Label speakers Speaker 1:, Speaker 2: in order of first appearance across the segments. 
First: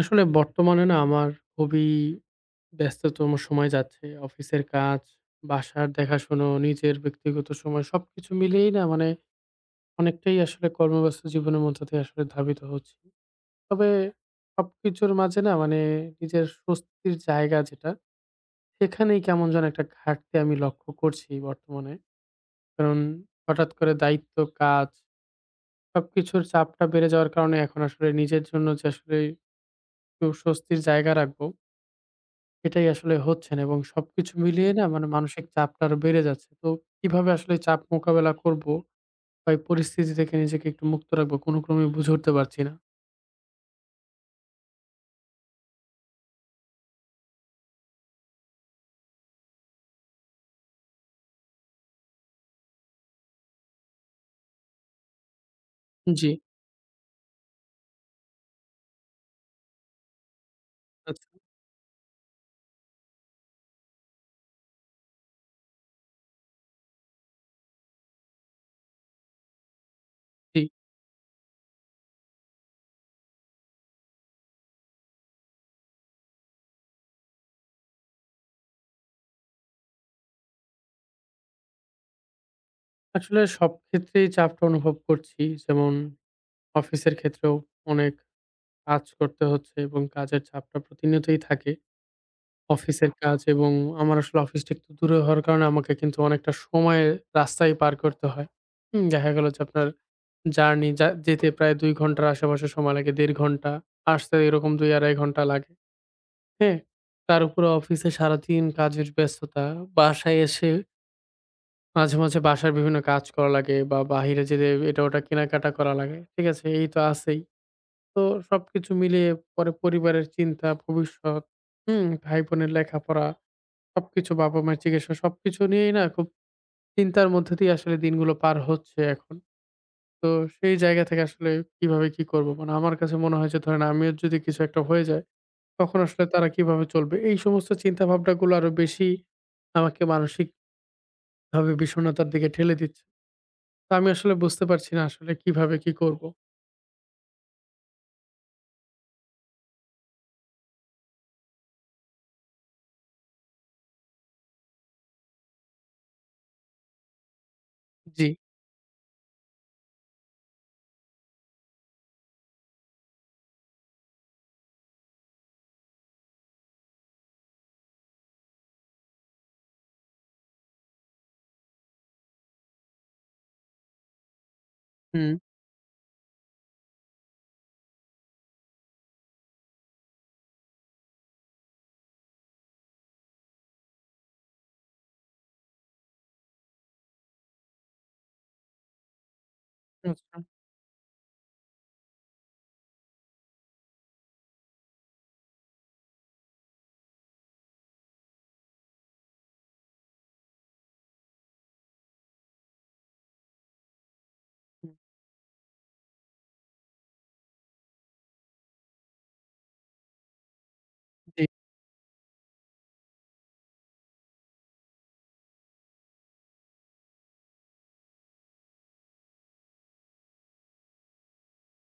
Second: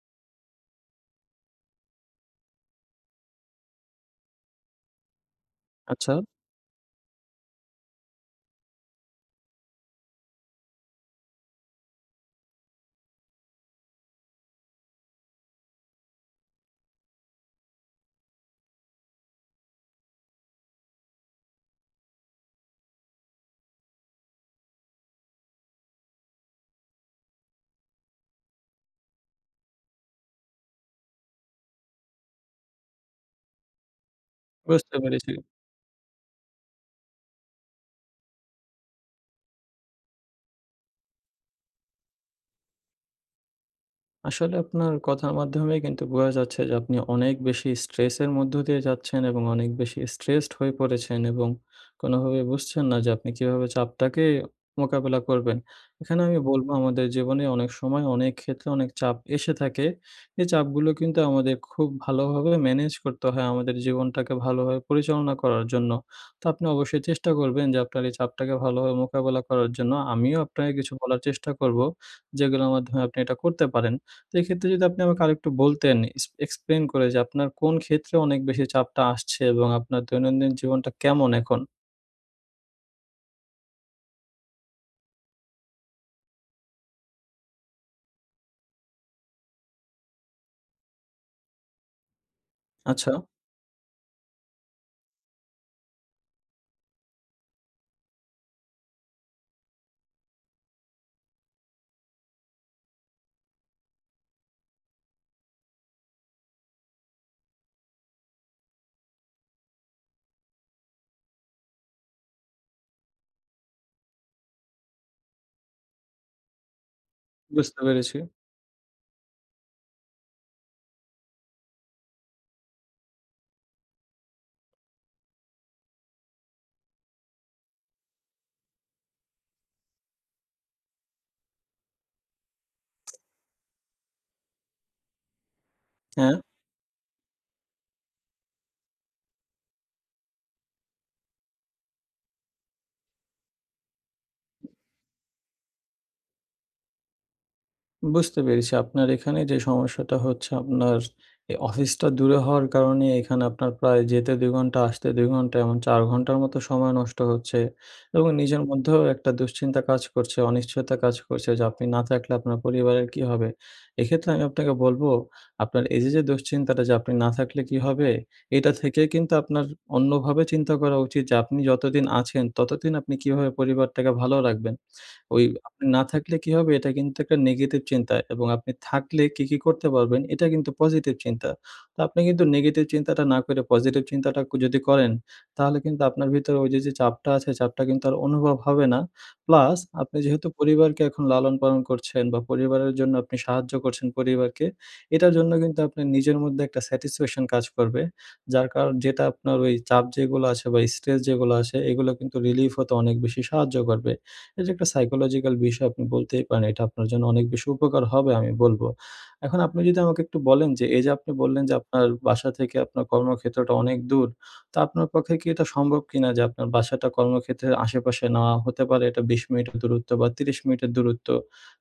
Speaker 1: আসলে বর্তমানে না আমার খুবই ব্যস্ততম সময় যাচ্ছে। অফিসের কাজ, বাসার
Speaker 2: আচ্ছা,
Speaker 1: দেখাশুনো, নিজের ব্যক্তিগত সময় সবকিছু মিলিয়েই না মানে অনেকটাই আসলে কর্মব্যস্ত জীবনের মধ্য দিয়ে আসলে ধাবিত হচ্ছি। তবে সবকিছুর মাঝে না মানে নিজের স্বস্তির জায়গা যেটা, সেখানেই কেমন যেন একটা ঘাটতি আমি লক্ষ্য করছি বর্তমানে। কারণ হঠাৎ করে দায়িত্ব, কাজ সবকিছুর চাপটা বেড়ে যাওয়ার কারণে এখন আসলে নিজের জন্য যে আসলে একটু স্বস্তির জায়গা রাখবো এটাই আসলে হচ্ছে না এবং সবকিছু মিলিয়ে না
Speaker 2: বুঝতে
Speaker 1: মানে
Speaker 2: পেরেছি।
Speaker 1: মানসিক চাপটা আরো বেড়ে যাচ্ছে। তো কিভাবে আসলে চাপ মোকাবেলা করব বা এই পরিস্থিতি থেকে নিজেকে একটু মুক্ত রাখবো কোনো ক্রমেই বুঝে উঠতে পারছি না।
Speaker 2: আসলে আপনার কথার মাধ্যমে কিন্তু বোঝা যাচ্ছে যে আপনি অনেক বেশি স্ট্রেসের মধ্য দিয়ে যাচ্ছেন এবং অনেক বেশি স্ট্রেসড হয়ে পড়েছেন এবং কোনোভাবে বুঝছেন না যে আপনি কিভাবে চাপটাকে মোকাবেলা করবেন। এখানে
Speaker 1: জি,
Speaker 2: আমি বলবো আমাদের জীবনে অনেক সময় অনেক ক্ষেত্রে অনেক চাপ এসে থাকে। এই চাপগুলো কিন্তু
Speaker 1: আচ্ছা,
Speaker 2: আমাদের খুব ভালোভাবে ম্যানেজ করতে হয় আমাদের জীবনটাকে ভালোভাবে পরিচালনা করার জন্য। তো আপনি অবশ্যই চেষ্টা করবেন যে আপনার এই চাপটাকে ভালোভাবে মোকাবেলা করার জন্য। আমিও
Speaker 1: জি।
Speaker 2: আপনাকে কিছু বলার চেষ্টা করব যেগুলোর মাধ্যমে আপনি এটা করতে পারেন। তো এক্ষেত্রে যদি আপনি আমাকে আরেকটু বলতেন, ইস এক্সপ্লেইন করে যে আপনার কোন ক্ষেত্রে অনেক বেশি চাপটা আসছে এবং আপনার দৈনন্দিন জীবনটা কেমন এখন?
Speaker 1: আসলে সব ক্ষেত্রেই চাপটা অনুভব করছি। যেমন অফিসের ক্ষেত্রেও অনেক কাজ করতে হচ্ছে এবং কাজের চাপটা প্রতিনিয়তই থাকে।
Speaker 2: আচ্ছা,
Speaker 1: অফিসের কাজ এবং আমার আসলে অফিসটা একটু দূরে হওয়ার কারণে আমাকে কিন্তু অনেকটা সময় রাস্তায় পার করতে হয়। হুম, দেখা গেল যে আপনার জার্নি যা যেতে প্রায় ২ ঘন্টার আশেপাশে সময় লাগে। ১.৫ ঘন্টা। আসতে এরকম ২-২.৫ ঘন্টা লাগে। হ্যাঁ? তার উপরে অফিসে সারাদিন কাজের ব্যস্ততা। বাসায় এসে মাঝে, মাঝে বাসার বিভিন্ন কাজ করা লাগে বা বাহিরে যেতে এটা ওটা কেনাকাটা করা লাগে। ঠিক আছে? এই তো আছেই।
Speaker 2: বুঝতে পেরেছি।
Speaker 1: তো সবকিছু মিলিয়ে পরে পরিবারের চিন্তা, ভবিষ্যৎ, হুম? ভাই-বোনের লেখাপড়া, সবকিছু বাবা-মায়ের চিকিৎসা সবকিছু নিয়েই না খুব চিন্তার মধ্য দিয়ে আসলে দিনগুলো পার হচ্ছে এখন। তো সেই জায়গা থেকে আসলে কিভাবে কি করবো? মানে আমার কাছে মনে হয় যে ধরেন আমিও যদি কিছু একটা হয়ে যায়, তখন আসলে
Speaker 2: হ্যাঁ।
Speaker 1: তারা কিভাবে চলবে? এই সমস্ত চিন্তাভাবনাগুলো আরো বেশি আমাকে মানসিকভাবে বিষণ্ণতার দিকে ঠেলে দিচ্ছে। তো আমি আসলে বুঝতে পারছি না আসলে কিভাবে কি করব?
Speaker 2: বুঝতে পেরেছি। আপনার এখানে যে সমস্যাটা হচ্ছে আপনার এ অফিসটা দূরে হওয়ার কারণে এখানে আপনার প্রায় যেতে ২ ঘন্টা, আসতে ২ ঘন্টা এমন ৪ ঘন্টার মতো সময় নষ্ট হচ্ছে
Speaker 1: জি।
Speaker 2: এবং নিজের মধ্যেও একটা দুশ্চিন্তা কাজ করছে, অনিশ্চয়তা কাজ করছে যে আপনি না থাকলে আপনার পরিবারের কি হবে? এক্ষেত্রে আমি আপনাকে বলব, আপনার এই যে, যে দুশ্চিন্তাটা যে আপনি না থাকলে কি হবে? এটা থেকে কিন্তু আপনার অন্যভাবে চিন্তা করা উচিত যে আপনি যতদিন আছেন ততদিন আপনি কিভাবে পরিবারটাকে ভালো রাখবেন?
Speaker 1: হুম,
Speaker 2: ওই আপনি না থাকলে কি হবে? এটা কিন্তু একটা নেগেটিভ চিন্তা এবং আপনি থাকলে কি, কি করতে পারবেন? এটা কিন্তু পজিটিভ চিন্তা। তো আপনি কিন্তু নেগেটিভ চিন্তাটা না করে পজিটিভ চিন্তাটা যদি করেন, তাহলে কিন্তু আপনার ভিতরে ওই যে, যে চাপটা আছে, চাপটা কিন্তু আর অনুভব হবে না। প্লাস আপনি
Speaker 1: আচ্ছা।
Speaker 2: যেহেতু পরিবারকে এখন লালন-পালন করছেন বা পরিবারের জন্য আপনি সাহায্য করছেন পরিবারকে, এটার জন্য কিন্তু আপনার নিজের মধ্যে একটা স্যাটিসফ্যাকশন কাজ করবে। যার কারণ যেটা আপনার ওই চাপ যেগুলো আছে বা স্ট্রেস যেগুলো আছে, এগুলো কিন্তু রিলিফ হতে অনেক বেশি সাহায্য করবে। এটা একটা সাইকোলজিক্যাল বিষয় আপনি বলতেই পারেন। এটা আপনার জন্য অনেক বেশি উপকার হবে আমি বলব। এখন আপনি যদি আমাকে একটু বলেন যে, এই যে আপনি
Speaker 1: জি,
Speaker 2: বললেন যে আপনার বাসা থেকে আপনার কর্মক্ষেত্রটা অনেক দূর। তো আপনার পক্ষে কি এটা সম্ভব কিনা যে আপনার বাসাটা কর্মক্ষেত্রের আশেপাশে না হতে পারে এটা ২০ মিনিটের দূরত্ব বা ৩০ মিনিটের দূরত্ব।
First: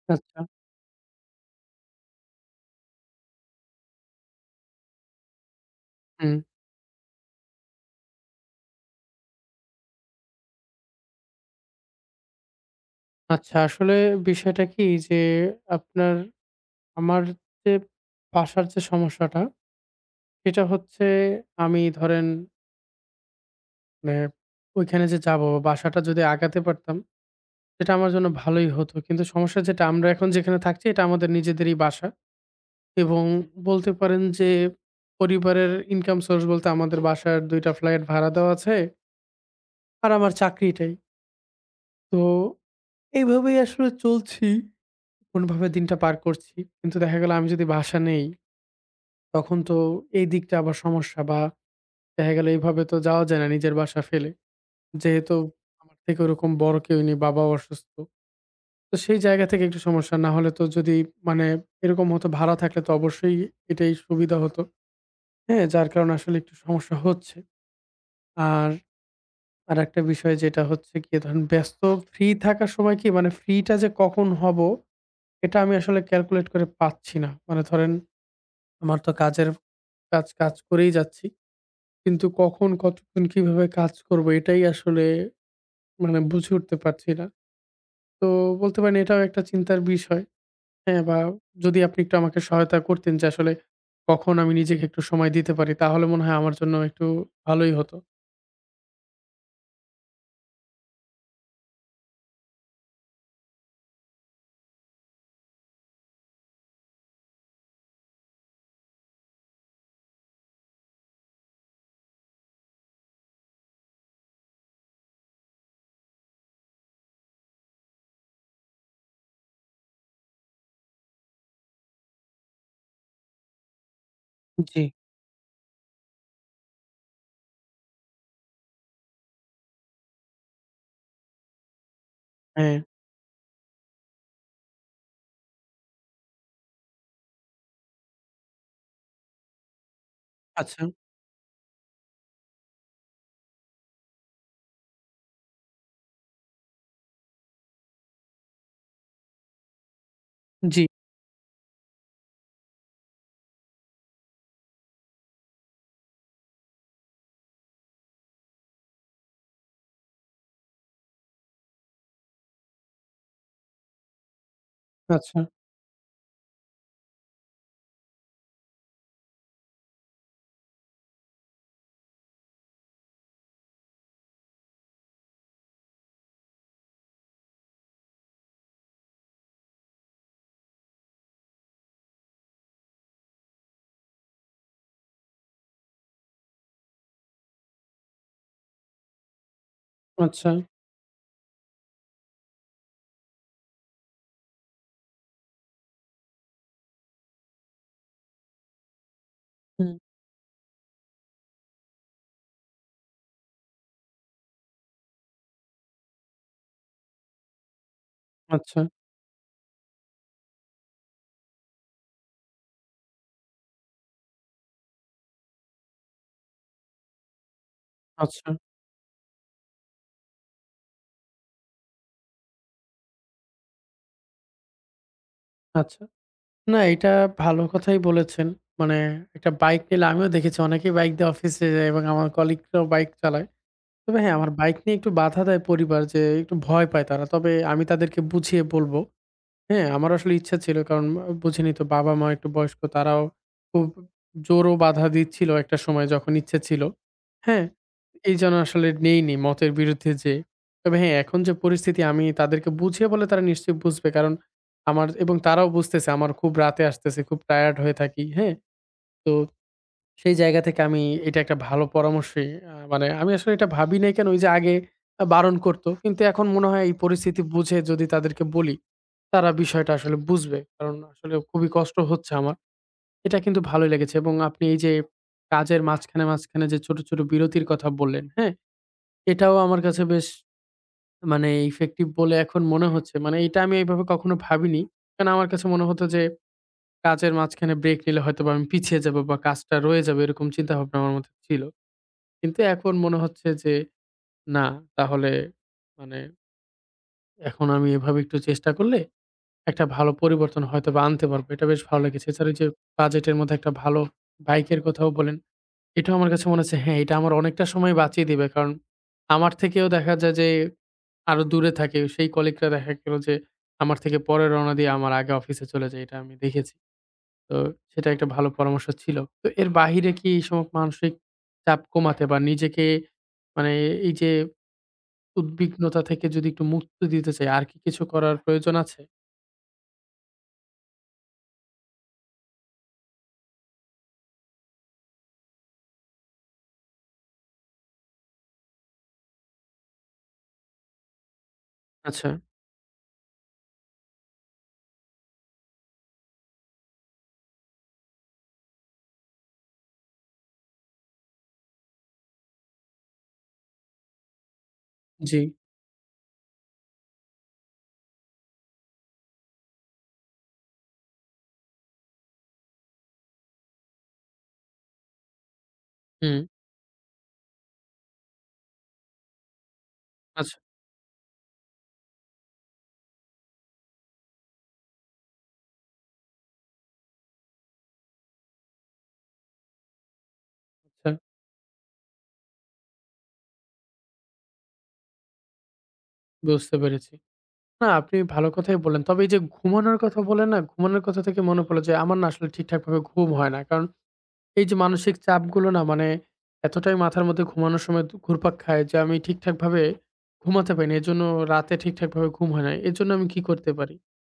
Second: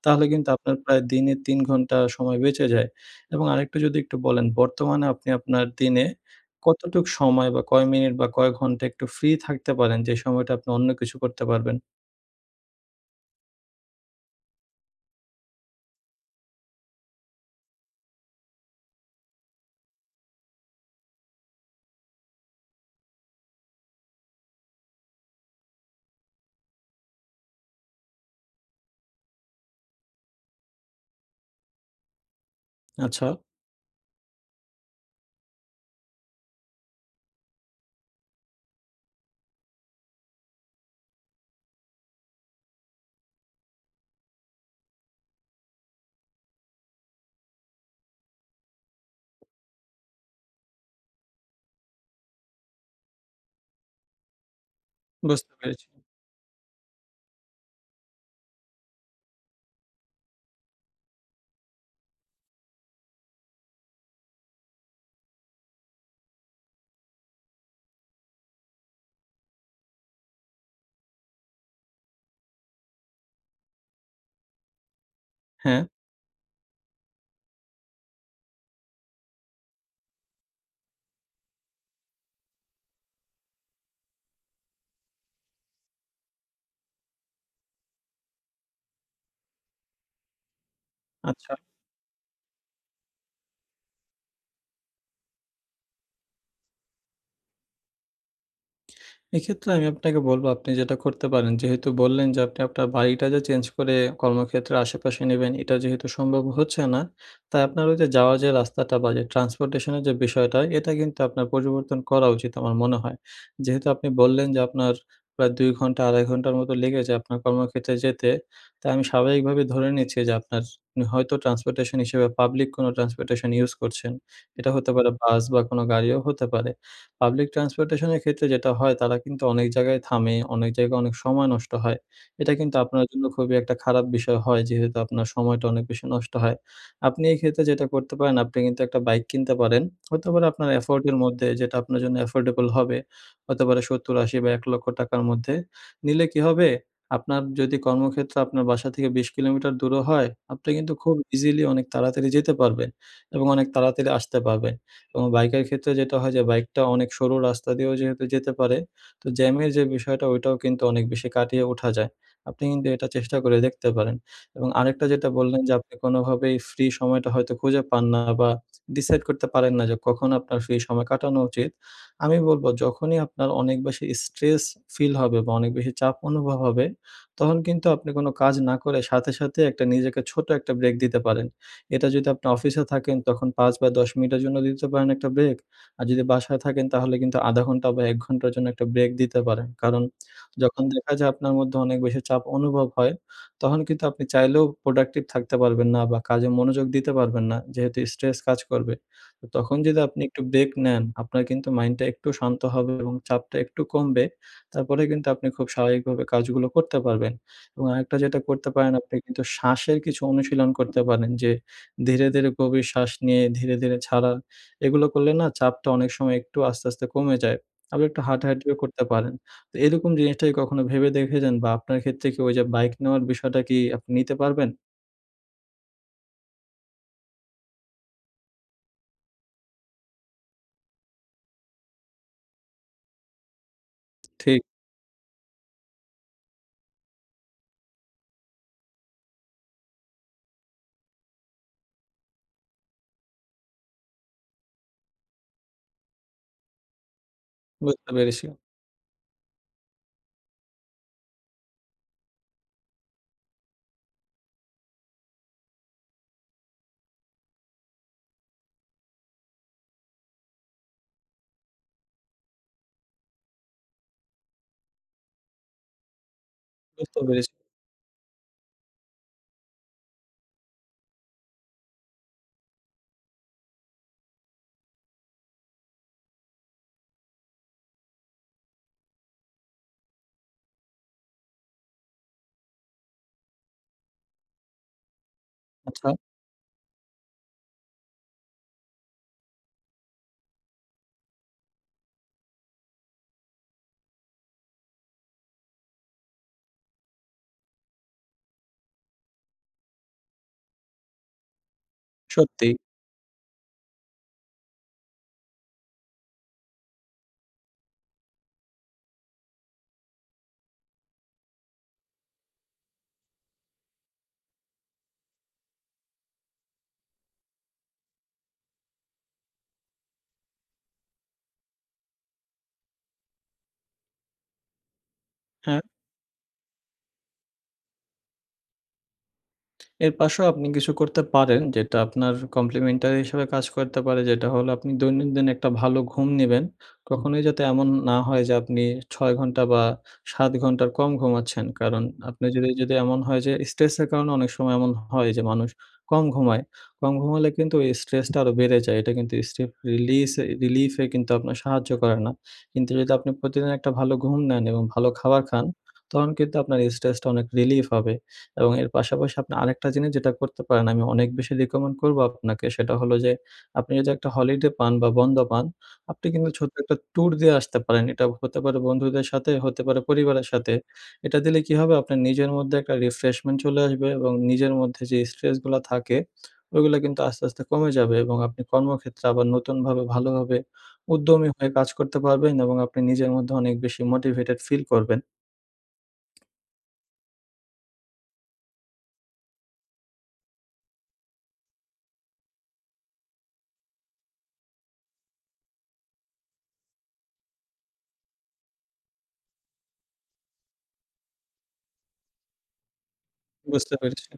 Speaker 2: তাহলে
Speaker 1: আচ্ছা।
Speaker 2: কিন্তু আপনার প্রায় দিনে ৩ ঘন্টা সময় বেঁচে যায়। এবং আরেকটু যদি একটু বলেন বর্তমানে আপনি আপনার দিনে
Speaker 1: হুম।
Speaker 2: কতটুক সময় বা কয় মিনিট বা কয় ঘন্টা একটু ফ্রি থাকতে পারেন যে সময়টা আপনি অন্য কিছু করতে পারবেন?
Speaker 1: আচ্ছা আসলে বিষয়টা কি যে আপনার আমার যে বাসার যে সমস্যাটা, সেটা হচ্ছে আমি ধরেন মানে ওইখানে যে যাবো বাসাটা যদি আগাতে পারতাম সেটা আমার জন্য ভালোই হতো। কিন্তু সমস্যা যেটা আমরা এখন যেখানে থাকছি এটা আমাদের নিজেদেরই বাসা এবং
Speaker 2: আচ্ছা।
Speaker 1: বলতে পারেন যে পরিবারের ইনকাম সোর্স বলতে আমাদের বাসার ২ টা ফ্ল্যাট ভাড়া দেওয়া আছে আর আমার চাকরিটাই। তো এইভাবেই আসলে চলছি। কোনভাবে দিনটা পার করছি। কিন্তু দেখা গেল আমি যদি বাসা নেই তখন তো এই দিকটা আবার সমস্যা বা দেখা গেল এইভাবে তো যাওয়া যায় না নিজের বাসা ফেলে। যেহেতু
Speaker 2: বুঝতে পেরেছি।
Speaker 1: আমার থেকে ওরকম বড় কেউ নেই, বাবাও অসুস্থ। তো সেই জায়গা থেকে একটু সমস্যা। না হলে তো যদি মানে এরকম হতো ভাড়া থাকলে তো অবশ্যই এটাই সুবিধা হতো। হ্যাঁ? যার কারণে আসলে একটু সমস্যা হচ্ছে। আর আরেকটা বিষয় যেটা হচ্ছে গিয়ে ধরেন ব্যস্ত ফ্রি থাকার সময় কি মানে ফ্রিটা যে কখন হব এটা আমি
Speaker 2: হ্যাঁ,
Speaker 1: আসলে ক্যালকুলেট করে পাচ্ছি না। মানে ধরেন আমার তো কাজের কাজ করেই যাচ্ছি। কিন্তু কখন কতক্ষণ কিভাবে কাজ করব এটাই আসলে মানে বুঝে উঠতে পারছি না। তো বলতে পারেন এটাও একটা চিন্তার বিষয়। হ্যাঁ, বা
Speaker 2: আচ্ছা।
Speaker 1: যদি আপনি একটু আমাকে সহায়তা করতেন যে আসলে কখন আমি নিজেকে একটু সময় দিতে পারি, তাহলে মনে হয় আমার জন্য একটু ভালোই হতো।
Speaker 2: এক্ষেত্রে আমি আপনাকে বলব আপনি যেটা করতে পারেন, যেহেতু বললেন যে আপনি আপনার বাড়িটা যে চেঞ্জ করে কর্মক্ষেত্রের আশেপাশে নিবেন, এটা যেহেতু সম্ভব হচ্ছে না, তাই আপনার ওই যে যাওয়ার যে রাস্তাটা বা যে ট্রান্সপোর্টেশন এর যে বিষয়টা, এটা কিন্তু আপনার পরিবর্তন করা উচিত আমার মনে হয়। যেহেতু আপনি বললেন যে আপনার প্রায় ২ ঘন্টা ২.৫ ঘন্টার মতো লেগে যায় আপনার কর্মক্ষেত্রে যেতে। তাই আমি স্বাভাবিকভাবে ধরে নিচ্ছি যে আপনার হয়তো ট্রান্সপোর্টেশন হিসেবে পাবলিক কোনো ট্রান্সপোর্টেশন ইউজ করছেন। এটা
Speaker 1: জি।
Speaker 2: হতে পারে বাস বা কোনো গাড়িও হতে পারে। পাবলিক ট্রান্সপোর্টেশন এর ক্ষেত্রে যেটা হয় তারা কিন্তু অনেক জায়গায় থামে, অনেক জায়গায় অনেক সময় নষ্ট হয়। এটা কিন্তু
Speaker 1: হ্যাঁ।
Speaker 2: আপনার জন্য খুবই একটা খারাপ বিষয় হয় যেহেতু আপনার সময়টা অনেক বেশি নষ্ট হয়। আপনি এই ক্ষেত্রে যেটা করতে পারেন আপনি কিন্তু একটা বাইক কিনতে পারেন। হতে পারে আপনার
Speaker 1: আচ্ছা,
Speaker 2: এফোর্ট এর মধ্যে যেটা আপনার জন্য এফোর্ডেবল হবে। হতে পারে ৭০,০০,০০০ বা ৳১,০০,০০০ মধ্যে। নিলে কি হবে? আপনার যদি কর্মক্ষেত্র আপনার বাসা থেকে ২০ কিলোমিটার দূরে হয়, আপনি
Speaker 1: জি।
Speaker 2: কিন্তু খুব ইজিলি অনেক তাড়াতাড়ি যেতে পারবেন এবং অনেক তাড়াতাড়ি আসতে পারবেন। এবং বাইকের ক্ষেত্রে যেটা হয় যে বাইকটা অনেক সরু রাস্তা দিয়েও যেহেতু যেতে পারে, তো জ্যামের যে বিষয়টা ওইটাও কিন্তু অনেক বেশি কাটিয়ে ওঠা যায়। আপনি কিন্তু এটা চেষ্টা করে দেখতে পারেন। এবং আরেকটা যেটা
Speaker 1: আচ্ছা,
Speaker 2: বললেন যে আপনি কোনোভাবেই ফ্রি সময়টা হয়তো খুঁজে পান না বা ডিসাইড করতে পারেন না যে কখন আপনার ফ্রি সময় কাটানো উচিত। আমি বলব যখনই আপনার অনেক বেশি স্ট্রেস ফিল হবে বা অনেক বেশি চাপ অনুভব হবে, তখন কিন্তু আপনি কোনো কাজ না করে সাথে, সাথে একটা নিজেকে ছোট একটা ব্রেক দিতে পারেন। এটা যদি আপনি অফিসে থাকেন তখন ৫ বা ১০ মিনিটের জন্য দিতে পারেন একটা ব্রেক। আর যদি বাসায় থাকেন তাহলে কিন্তু ০.৫ ঘন্টা বা ১ ঘন্টার জন্য একটা ব্রেক দিতে পারেন। কারণ
Speaker 1: আচ্ছা,
Speaker 2: যখন দেখা যায় আপনার মধ্যে অনেক বেশি চাপ অনুভব হয়, তখন কিন্তু আপনি চাইলেও প্রোডাক্টিভ থাকতে পারবেন না বা কাজে মনোযোগ দিতে পারবেন না। যেহেতু স্ট্রেস কাজ করবে। তো তখন
Speaker 1: হুম।
Speaker 2: যদি আপনি একটু ব্রেক নেন, আপনার কিন্তু মাইন্ডটা একটু শান্ত হবে এবং চাপটা একটু কমবে। তারপরে কিন্তু আপনি খুব স্বাভাবিকভাবে কাজগুলো করতে পারবেন। এবং আরেকটা যেটা করতে
Speaker 1: আচ্ছা,
Speaker 2: পারেন আপনি কিন্তু শ্বাসের কিছু অনুশীলন করতে পারেন যে ধীরে, ধীরে গভীর শ্বাস নিয়ে ধীরে, ধীরে ছাড়া। এগুলো করলে না চাপটা অনেক সময় একটু আস্তে, আস্তে কমে যায়। আবার একটু
Speaker 1: আচ্ছা,
Speaker 2: হাঁটাহাঁটিও করতে পারেন। তো এরকম জিনিসটা কি কখনো ভেবে দেখেছেন বা আপনার ক্ষেত্রে কি ওই যে বাইক নেওয়ার বিষয়টা কি আপনি নিতে পারবেন?
Speaker 1: আচ্ছা। না এটা ভালো কথাই বলেছেন। মানে একটা বাইক নিলে আমিও দেখেছি অনেকেই বাইক দিয়ে অফিসে যায় এবং আমার কলিগরাও বাইক চালায়। তবে হ্যাঁ, আমার
Speaker 2: ঠিক,
Speaker 1: বাইক নিয়ে একটু বাধা দেয় পরিবার যে একটু ভয় পায় তারা। তবে আমি তাদেরকে বুঝিয়ে বলব। হ্যাঁ, আমার আসলে ইচ্ছা ছিল। কারণ বুঝেনই তো বাবা-মা একটু বয়স্ক তারাও খুব জোরও বাধা দিচ্ছিল একটা সময় যখন ইচ্ছে ছিল। হ্যাঁ?
Speaker 2: বুঝতে পেরেছি,
Speaker 1: এইজন্য আসলে নেইনি মতের বিরুদ্ধে যেয়ে। তবে হ্যাঁ, এখন যে পরিস্থিতি আমি তাদেরকে বুঝিয়ে বললে তারা নিশ্চয়ই বুঝবে। কারণ আমার এবং তারাও বুঝতেছে আমার খুব রাতে আসতেছে, খুব টায়ার্ড হয়ে থাকি। হ্যাঁ? তো সেই জায়গা থেকে আমি এটা একটা ভালো পরামর্শই মানে আমি আসলে এটা ভাবি নাই কেন ওই যে আগে বারণ করত। কিন্তু এখন মনে হয় এই
Speaker 2: বুঝতে
Speaker 1: পরিস্থিতি
Speaker 2: পেরেছি।
Speaker 1: বুঝে যদি তাদেরকে বলি তারা বিষয়টা আসলে বুঝবে। কারণ আসলে খুবই কষ্ট হচ্ছে আমার। এটা কিন্তু ভালোই লেগেছে এবং আপনি এই যে কাজের মাঝখানে, মাঝখানে যে ছোট, ছোট বিরতির কথা বললেন, হ্যাঁ? এটাও আমার কাছে বেশ মানে ইফেক্টিভ বলে এখন মনে হচ্ছে। মানে এটা আমি এভাবে কখনো ভাবিনি। কারণ আমার কাছে মনে হতো
Speaker 2: আচ্ছা,
Speaker 1: যে কাজের মাঝখানে ব্রেক নিলে হয়তোবা আমি পিছিয়ে যাবো বা কাজটা রয়ে যাবে এরকম চিন্তাভাবনা আমার মধ্যে ছিল। কিন্তু এখন মনে হচ্ছে যে না তাহলে মানে এখন আমি এভাবে একটু চেষ্টা করলে একটা ভালো পরিবর্তন হয়তোবা আনতে পারবো। এটা বেশ ভালো লেগেছে। এছাড়া ওই যে
Speaker 2: সত্যি।
Speaker 1: বাজেটের মধ্যে একটা ভালো বাইকের কথাও বললেন। এটাও আমার কাছে মনে হচ্ছে হ্যাঁ, এটা আমার অনেকটা সময় বাঁচিয়ে দিবে। কারণ আমার থেকেও দেখা যায় যে আরো দূরে থাকে। সেই কলিগরা দেখা গেল যে আমার থেকে পরে রওনা দিয়ে আমার আগে অফিসে চলে যায়। এটা আমি দেখেছি। তো সেটা একটা ভালো পরামর্শ ছিল। তো এর বাহিরে কি এইসব মানসিক চাপ কমাতে বা নিজেকে মানে এই যে
Speaker 2: হ্যাঁ।
Speaker 1: উদ্বিগ্নতা থেকে যদি একটু মুক্তি দিতে চাই, আর কি কিছু করার প্রয়োজন আছে?
Speaker 2: এর পাশেও আপনি কিছু করতে পারেন যেটা আপনার কমপ্লিমেন্টারি হিসেবে কাজ করতে পারে। যেটা হলো আপনি দৈনন্দিন একটা ভালো ঘুম নিবেন। কখনোই যাতে এমন না হয় যে আপনি ৬ ঘন্টা বা ৭ ঘন্টার কম ঘুমাচ্ছেন। কারণ
Speaker 1: আচ্ছা,
Speaker 2: আপনি যদি যদি এমন হয় যে স্ট্রেসের কারণে অনেক সময় এমন হয় যে মানুষ কম ঘুমায়। কম ঘুমালে কিন্তু এই স্ট্রেসটা আরো বেড়ে যায়। এটা কিন্তু স্ট্রেস রিলিজ রিলিফ এ কিন্তু আপনার সাহায্য করে না। কিন্তু যদি আপনি প্রতিদিন একটা ভালো ঘুম নেন এবং ভালো
Speaker 1: জি,
Speaker 2: খাবার খান তখন কিন্তু আপনার স্ট্রেসটা অনেক রিলিফ হবে। এবং এর পাশাপাশি আপনি আরেকটা জিনিস যেটা করতে পারেন, আমি অনেক বেশি রিকমেন্ড করবো আপনাকে সেটা হলো যে, আপনি যদি একটা হলিডে পান বা বন্ধ পান, আপনি
Speaker 1: হুম।
Speaker 2: কিন্তু ছোট্ট একটা ট্যুর দিয়ে আসতে পারেন। এটা হতে পারে বন্ধুদের সাথে, হতে পারে পরিবারের
Speaker 1: আচ্ছা,
Speaker 2: সাথে। এটা দিলে কি হবে? আপনার নিজের মধ্যে একটা রিফ্রেশমেন্ট চলে আসবে এবং নিজের মধ্যে যে স্ট্রেসগুলা থাকে, ওইগুলা কিন্তু আস্তে, আস্তে কমে যাবে এবং আপনি কর্মক্ষেত্রে আবার নতুনভাবে ভালোভাবে
Speaker 1: আচ্ছা
Speaker 2: উদ্যমী হয়ে কাজ করতে পারবেন এবং আপনি নিজের মধ্যে অনেক বেশি মোটিভেটেড ফিল করবেন।
Speaker 1: বুঝতে পেরেছি। না আপনি ভালো কথাই বললেন। তবে এই যে ঘুমানোর কথা বললেন না, ঘুমানোর কথা থেকে মনে পড়লো যে আমার না আসলে ঠিকঠাকভাবে ঘুম হয় না। কারণ এই যে মানসিক চাপগুলো না মানে এতটাই মাথার মধ্যে ঘুমানোর সময় ঘুরপাক খায় যে আমি ঠিকঠাকভাবে ঘুমাতে পারি না। এজন্য রাতে ঠিকঠাকভাবে ঘুম হয় না। এজন্য আমি কি করতে
Speaker 2: বুঝতে
Speaker 1: পারি?
Speaker 2: পেরেছি।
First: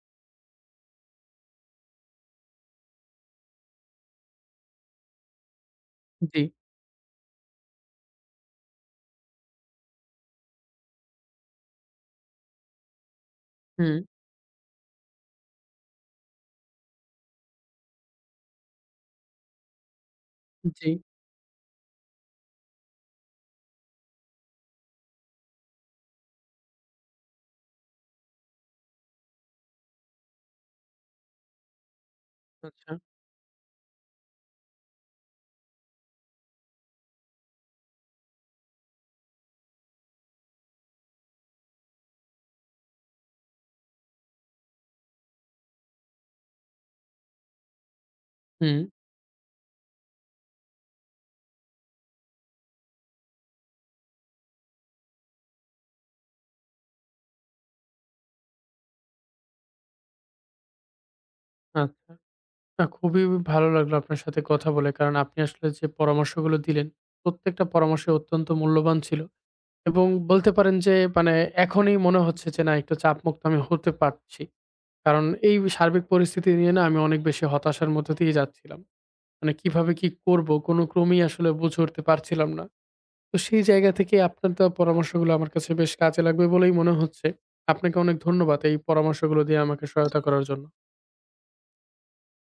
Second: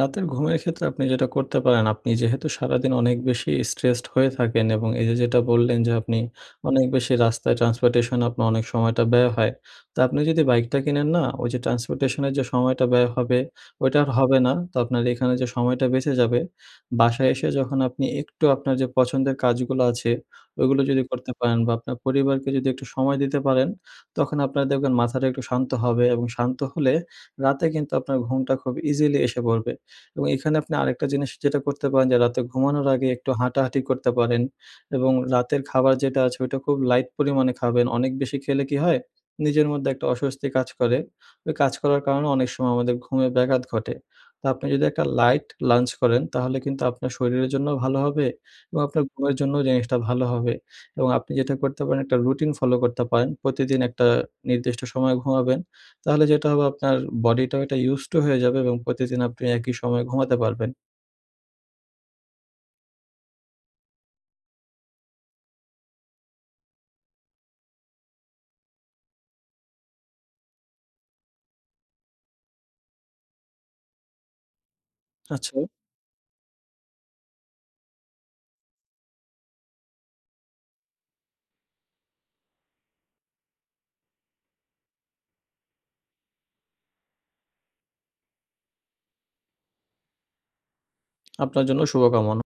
Speaker 2: রাতের ঘুমের ক্ষেত্রে আপনি যেটা করতে পারেন, আপনি যেহেতু সারাদিন অনেক বেশি স্ট্রেসড হয়ে থাকেন এবং এই যে যেটা বললেন যে আপনি
Speaker 1: জি,
Speaker 2: অনেক বেশি রাস্তায় ট্রান্সপোর্টেশন আপনার অনেক সময়টা ব্যয় হয়। তো আপনি যদি বাইকটা কিনেন না, ওই যে ট্রান্সপোর্টেশন এর যে সময়টা ব্যয় হবে,
Speaker 1: হুম,
Speaker 2: ওইটা আর হবে না। তো আপনার এখানে যে সময়টা বেঁচে যাবে, বাসায় এসে যখন আপনি একটু আপনার যে পছন্দের কাজগুলো আছে, ওইগুলো
Speaker 1: জি,
Speaker 2: যদি করতে পারেন বা আপনার পরিবারকে যদি একটু সময় দিতে পারেন, তখন আপনার দেখবেন মাথাটা একটু শান্ত হবে এবং শান্ত হলে রাতে কিন্তু আপনার ঘুমটা খুব ইজিলি এসে পড়বে। এবং এখানে আপনি আরেকটা জিনিস যেটা করতে পারেন যে রাতে ঘুমানোর
Speaker 1: আচ্ছা,
Speaker 2: আগে একটু হাঁটাহাঁটি করতে পারেন এবং রাতের খাবার যেটা আছে ওইটা খুব লাইট পরিমাণে খাবেন। অনেক বেশি খেলে কি হয়? নিজের মধ্যে একটা অস্বস্তি কাজ করে। ওই কাজ করার কারণে অনেক সময় আমাদের ঘুমে ব্যাঘাত ঘটে। তো আপনি যদি একটা লাইট লাঞ্চ করেন তাহলে কিন্তু আপনার শরীরের জন্যও ভালো হবে এবং
Speaker 1: হুম,
Speaker 2: আপনার ঘুমের জন্যও জিনিসটা ভালো হবে এবং আপনি যেটা করতে পারেন একটা রুটিন ফলো করতে পারেন। প্রতিদিন একটা নির্দিষ্ট সময়ে ঘুমাবেন। তাহলে যেটা হবে আপনার বডিটাও এটা ইউসড টু হয়ে যাবে এবং প্রতিদিন আপনি একই সময়ে ঘুমাতে পারবেন।
Speaker 1: আচ্ছা। না খুবই ভালো লাগলো আপনার সাথে কথা বলে। কারণ আপনি আসলে যে পরামর্শগুলো দিলেন, প্রত্যেকটা পরামর্শই অত্যন্ত মূল্যবান ছিল। এবং বলতে পারেন যে মানে এখনই মনে হচ্ছে যে না একটু চাপমুক্ত আমি হতে পারছি। কারণ
Speaker 2: আচ্ছা।
Speaker 1: এই সার্বিক পরিস্থিতি নিয়ে না আমি অনেক বেশি হতাশার মধ্য দিয়ে যাচ্ছিলাম। মানে কিভাবে কি করবো কোনো ক্রমেই আসলে বুঝে উঠতে পারছিলাম না। তো সেই জায়গা থেকে আপনার দেওয়া পরামর্শগুলো আমার কাছে বেশ কাজে লাগবে বলেই মনে হচ্ছে। আপনাকে অনেক ধন্যবাদ এই পরামর্শগুলো দিয়ে আমাকে সহায়তা করার জন্য।
Speaker 2: আপনার জন্য শুভকামনা।